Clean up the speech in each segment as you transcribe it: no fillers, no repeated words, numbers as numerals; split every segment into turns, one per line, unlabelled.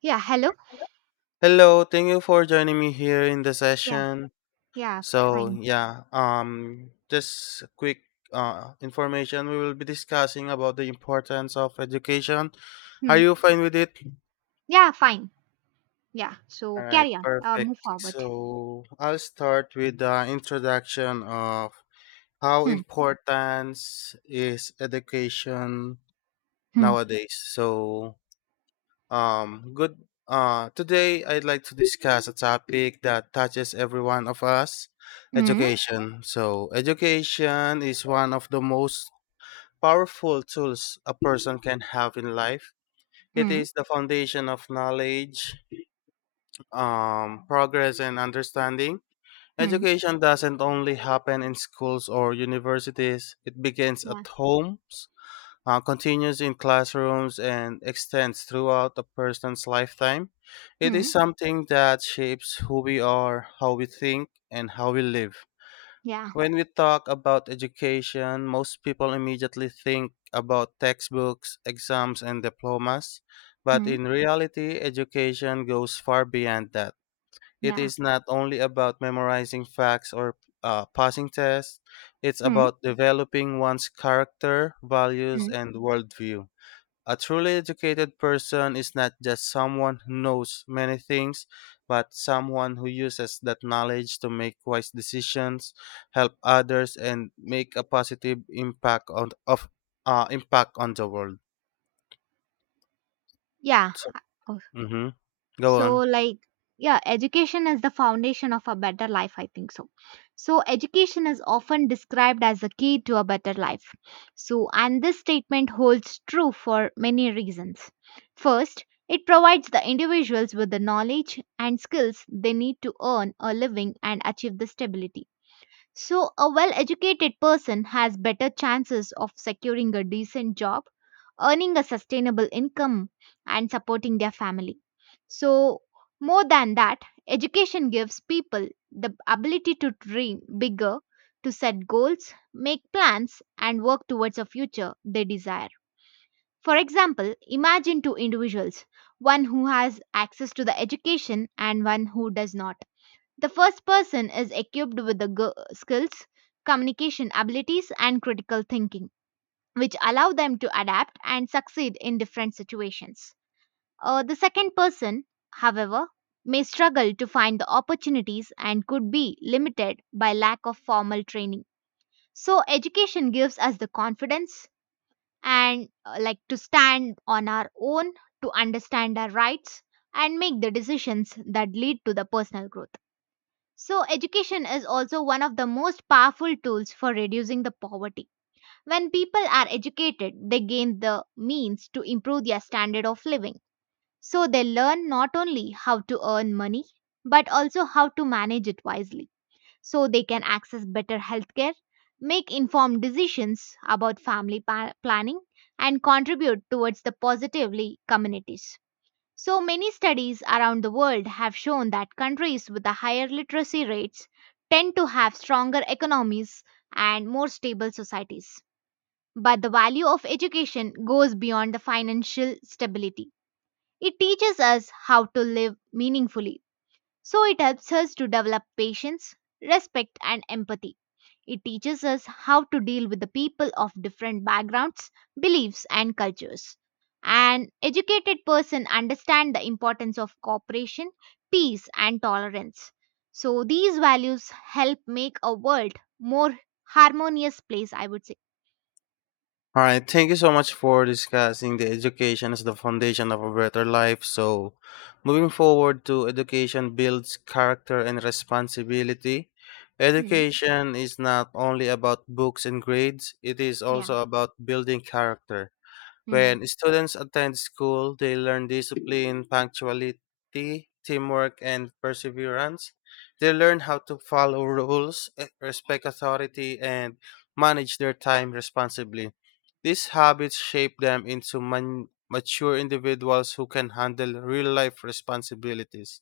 Yeah, hello.
Hello, thank you for joining me here in the
Yeah,
session.
yeah,
So,
fine.
yeah, um just a quick information we will be discussing about the importance of education. Are
Hmm.
you fine with it?
Yeah, fine. Yeah, so
All right,
carry on. Uh,
perfect.
move forward.
So, I'll start with the introduction of how
Hmm.
important is education
Hmm.
nowadays. Good. Today, I'd like to discuss a topic that touches every one of us,
Hmm.
education. So, education is one of the most powerful tools a person can have in life. It
Hmm.
is the foundation of knowledge, progress, and understanding.
Hmm.
Education doesn't only happen in schools or universities, it begins
Yeah.
at homes, continues in classrooms and extends throughout a person's lifetime. It
Hmm.
is something that shapes who we are, how we think, and how we live.
Yeah.
When we talk about education, most people immediately think about textbooks, exams, and diplomas. But
Hmm.
in reality, education goes far beyond that. It
Yeah.
is not only about memorizing facts or passing tests, it's
Hmm.
about developing one's character, values,
Hmm.
and worldview. A truly educated person is not just someone who knows many things, but someone who uses that knowledge to make wise decisions, help others, and make a positive impact on the world.
Yeah.
So,
Oh,
mm-hmm. Go
so,
on.
like, yeah, education is the foundation of a better life, I think so. So, education is often described as the key to a better life. So, and this statement holds true for many reasons. First, it provides the individuals with the knowledge and skills they need to earn a living and achieve the stability. So, a well educated person has better chances of securing a decent job, earning a sustainable income, and supporting their family. So, more than that, education gives people the ability to dream bigger, to set goals, make plans, and work towards a future they desire. For example, imagine two individuals, one who has access to the education and one who does not. The first person is equipped with the skills, communication abilities, and critical thinking, which allow them to adapt and succeed in different situations. The second person, however, may struggle to find the opportunities and could be limited by lack of formal training. So, education gives us the confidence and like to stand on our own, to understand our rights, and make the decisions that lead to the personal growth. So, education is also one of the most powerful tools for reducing the poverty. When people are educated, they gain the means to improve their standard of living. So, they learn not only how to earn money, but also how to manage it wisely. So, they can access better healthcare, make informed decisions about family planning, and contribute towards the positively communities. So many studies around the world have shown that countries with the higher literacy rates tend to have stronger economies and more stable societies. But the value of education goes beyond the financial stability. It teaches us how to live meaningfully. So it helps us to develop patience, respect and empathy. It teaches us how to deal with the people of different backgrounds, beliefs, and cultures. An educated person understands the importance of cooperation, peace, and tolerance. So these values help make a world more harmonious place, I would say.
All right, thank you so much for discussing the education as the foundation of a better life. So, moving forward to education builds character and responsibility.
Hmm.
Education is not only about books and grades, it is
Yeah.
also about building character.
Hmm.
When students attend school, they learn discipline, punctuality, teamwork, and perseverance. They learn how to follow rules, respect authority, and manage their time responsibly. These habits shape them into mature individuals who can handle real life responsibilities.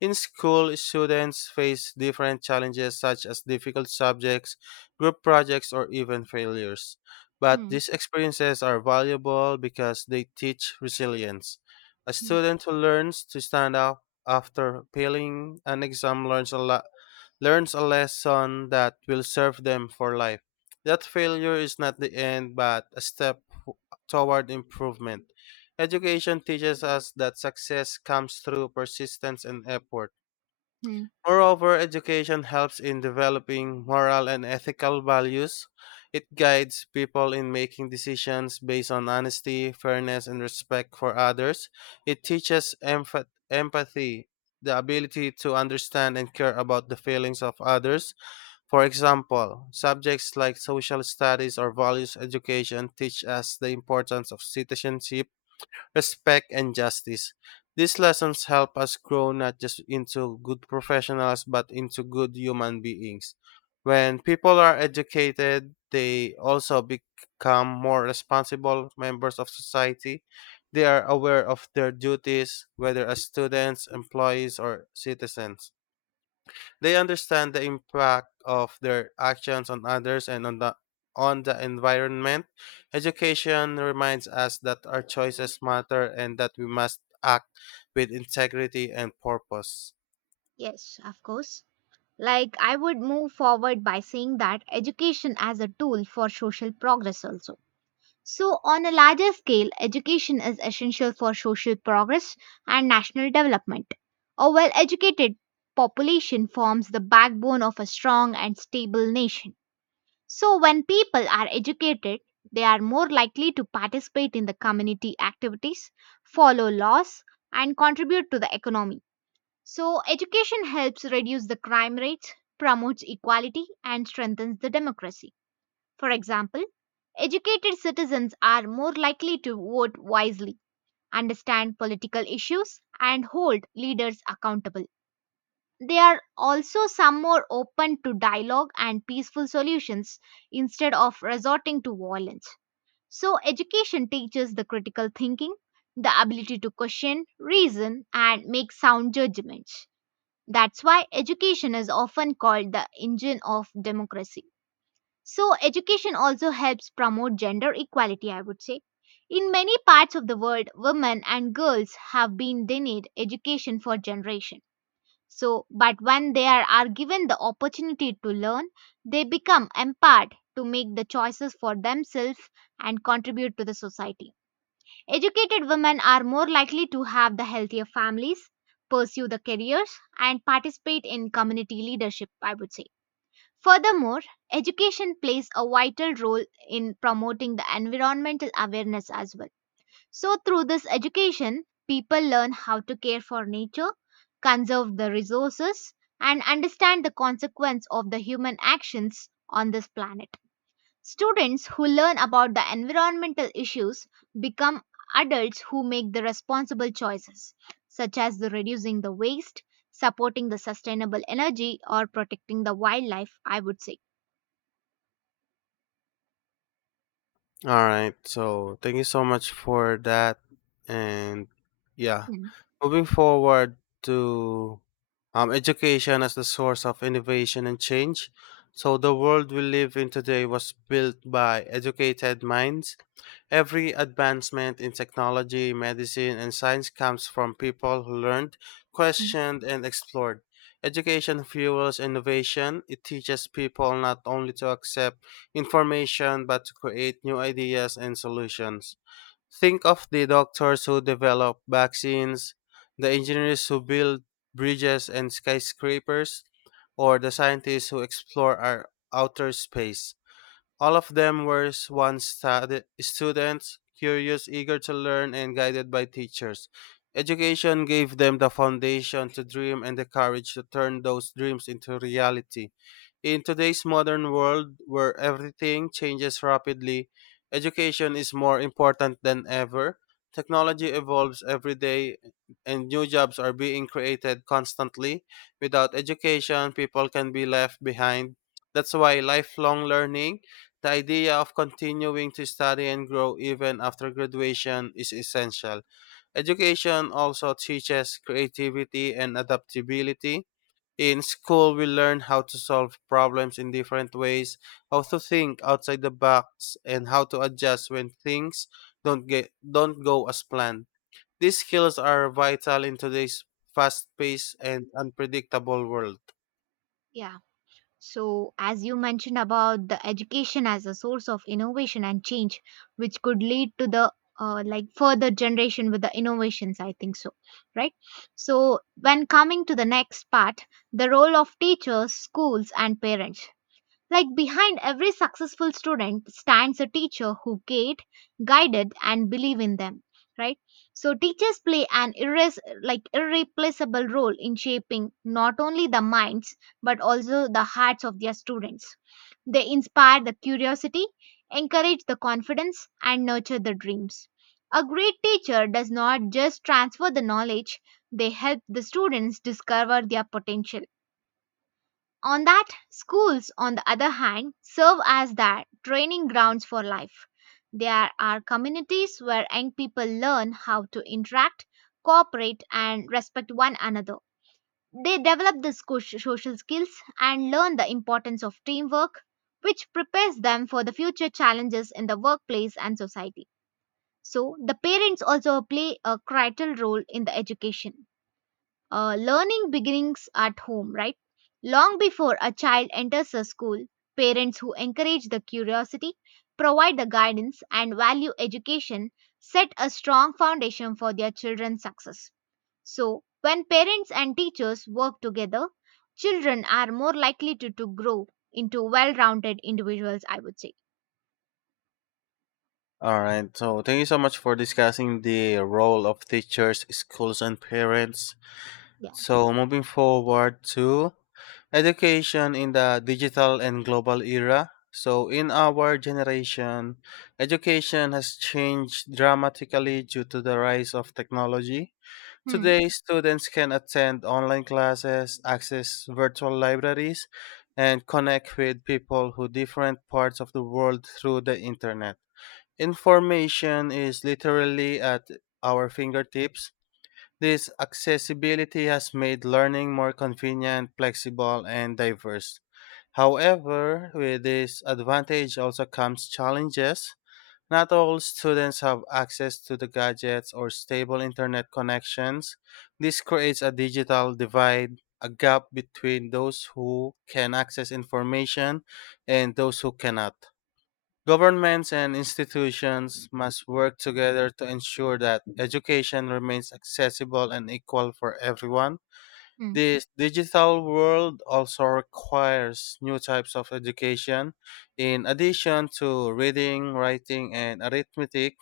In school, students face different challenges such as difficult subjects, group projects, or even failures. But
Hmm.
these experiences are valuable because they teach resilience. A
Hmm.
student who learns to stand up after failing an exam learns a lesson that will serve them for life. That failure is not the end, but a step toward improvement. Education teaches us that success comes through persistence and effort.
Hmm.
Moreover, education helps in developing moral and ethical values. It guides people in making decisions based on honesty, fairness, and respect for others. It teaches empathy, the ability to understand and care about the feelings of others. For example, subjects like social studies or values education teach us the importance of citizenship, respect, and justice. These lessons help us grow not just into good professionals, but into good human beings. When people are educated, they also become more responsible members of society. They are aware of their duties, whether as students, employees, or citizens. They understand the impact of their actions on others and on the environment. Education reminds us that our choices matter and that we must act with integrity and purpose.
Yes, of course. Like, I would move forward by saying that education as a tool for social progress also. So, on a larger scale, education is essential for social progress and national development. A well educated population forms the backbone of a strong and stable nation. So, when people are educated, they are more likely to participate in the community activities, follow laws, and contribute to the economy. So, education helps reduce the crime rates, promotes equality, and strengthens the democracy. For example, educated citizens are more likely to vote wisely, understand political issues, and hold leaders accountable. They are also some more open to dialogue and peaceful solutions instead of resorting to violence. So, education teaches the critical thinking, the ability to question, reason, and make sound judgments. That's why education is often called the engine of democracy. So, education also helps promote gender equality, I would say. In many parts of the world, women and girls have been denied education for generations. So, but when they are given the opportunity to learn, they become empowered to make the choices for themselves and contribute to the society. Educated women are more likely to have the healthier families, pursue the careers, and participate in community leadership, I would say. Furthermore, education plays a vital role in promoting the environmental awareness as well. So, through this education, people learn how to care for nature, conserve the resources, and understand the consequence of the human actions on this planet. Students who learn about the environmental issues become adults who make the responsible choices, such as the reducing the waste, supporting the sustainable energy, or protecting the wildlife, I would say.
All right. So thank you so much for that. And yeah,
Mhm,
moving forward to education as the source of innovation and change. So the world we live in today was built by educated minds. Every advancement in technology, medicine, and science comes from people who learned,
mhm.
questioned, and explored. Education fuels innovation. It teaches people not only to accept information but to create new ideas and solutions. Think of the doctors who develop vaccines, the engineers who build bridges and skyscrapers, or the scientists who explore our outer space. All of them were once students, curious, eager to learn, and guided by teachers. Education gave them the foundation to dream and the courage to turn those dreams into reality. In today's modern world where everything changes rapidly, education is more important than ever. Technology evolves every day and new jobs are being created constantly. Without education, people can be left behind. That's why lifelong learning, the idea of continuing to study and grow even after graduation, is essential. Education also teaches creativity and adaptability. In school, we learn how to solve problems in different ways, how to think outside the box, and how to adjust when things don't go as planned. These skills are vital in today's fast-paced and unpredictable world.
Yeah. So, as you mentioned about the education as a source of innovation and change, which could lead to the like further generation with the innovations, I think so, right? So, when coming to the next part, the role of teachers, schools, and parents. Like behind every successful student stands a teacher who guided and believe in them, right? So teachers play an irreplaceable role in shaping not only the minds but also the hearts of their students. They inspire the curiosity, encourage the confidence and nurture the dreams. A great teacher does not just transfer the knowledge, they help the students discover their potential on that. Schools, on the other hand, serve as that training grounds for life. There are communities where young people learn how to interact, cooperate, and respect one another. They develop the social skills and learn the importance of teamwork, which prepares them for the future challenges in the workplace and society. So, the parents also play a critical role in the education. Learning begins at home, right? Long before a child enters a school, parents who encourage the curiosity, provide the guidance, and value education set a strong foundation for their children's success. So, when parents and teachers work together, children are more likely to grow into well rounded individuals, I would say.
All right. So, thank you so much for discussing the role of teachers, schools, and parents.
Yeah.
So, moving forward to education in the digital and global era. So, in our generation, education has changed dramatically due to the rise of technology.
Hmm.
Today, students can attend online classes, access virtual libraries, and connect with people who different parts of the world through the internet. Information is literally at our fingertips. This accessibility has made learning more convenient, flexible, and diverse. However, with this advantage also comes challenges. Not all students have access to the gadgets or stable internet connections. This creates a digital divide, a gap between those who can access information and those who cannot. Governments and institutions must work together to ensure that education remains accessible and equal for everyone.
Hmm.
This digital world also requires new types of education. In addition to reading, writing, and arithmetic,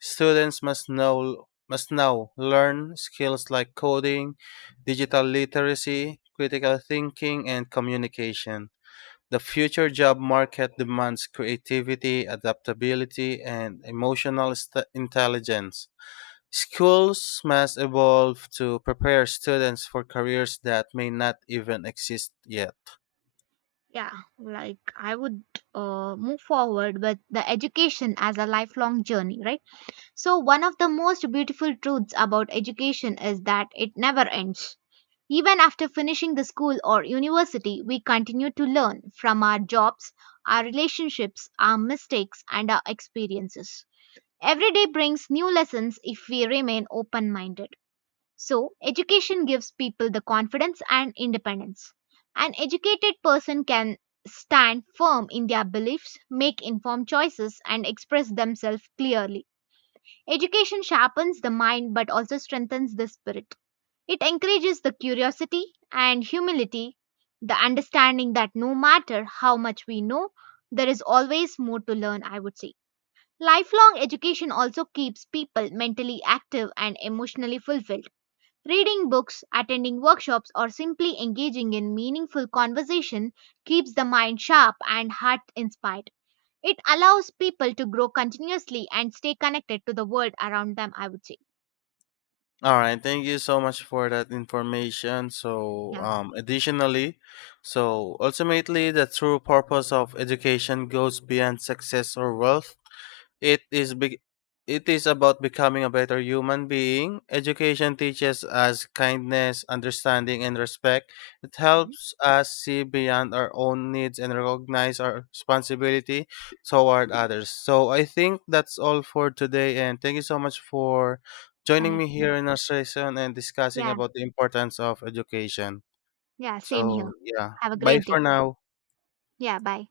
students must know must now learn skills like coding, digital literacy, critical thinking, and communication. The future job market demands creativity, adaptability, and intelligence. Schools must evolve to prepare students for careers that may not even exist yet.
Yeah, like I would move forward with the education as a lifelong journey, right? So, one of the most beautiful truths about education is that it never ends. Even after finishing the school or university, we continue to learn from our jobs, our relationships, our mistakes, and our experiences. Every day brings new lessons if we remain open minded. So, education gives people the confidence and independence. An educated person can stand firm in their beliefs, make informed choices, and express themselves clearly. Education sharpens the mind but also strengthens the spirit. It encourages the curiosity and humility, the understanding that no matter how much we know, there is always more to learn, I would say. Lifelong education also keeps people mentally active and emotionally fulfilled. Reading books, attending workshops, or simply engaging in meaningful conversation keeps the mind sharp and heart inspired. It allows people to grow continuously and stay connected to the world around them, I would say.
All right, thank you so much for that information.
Yeah.
So ultimately, the true purpose of education goes beyond success or wealth. It is be- it is about becoming a better human being. Education teaches us kindness, understanding, and respect. It
And
helps us see beyond our own needs and recognize our responsibility toward others. So I think that's all for today, and thank you so much for joining me
connecting.
here in our session and discussing
Yeah.
about the importance of education.
Yeah. Same here.
So yeah,
Have a
bye
great day.
for now.
Yeah. Bye.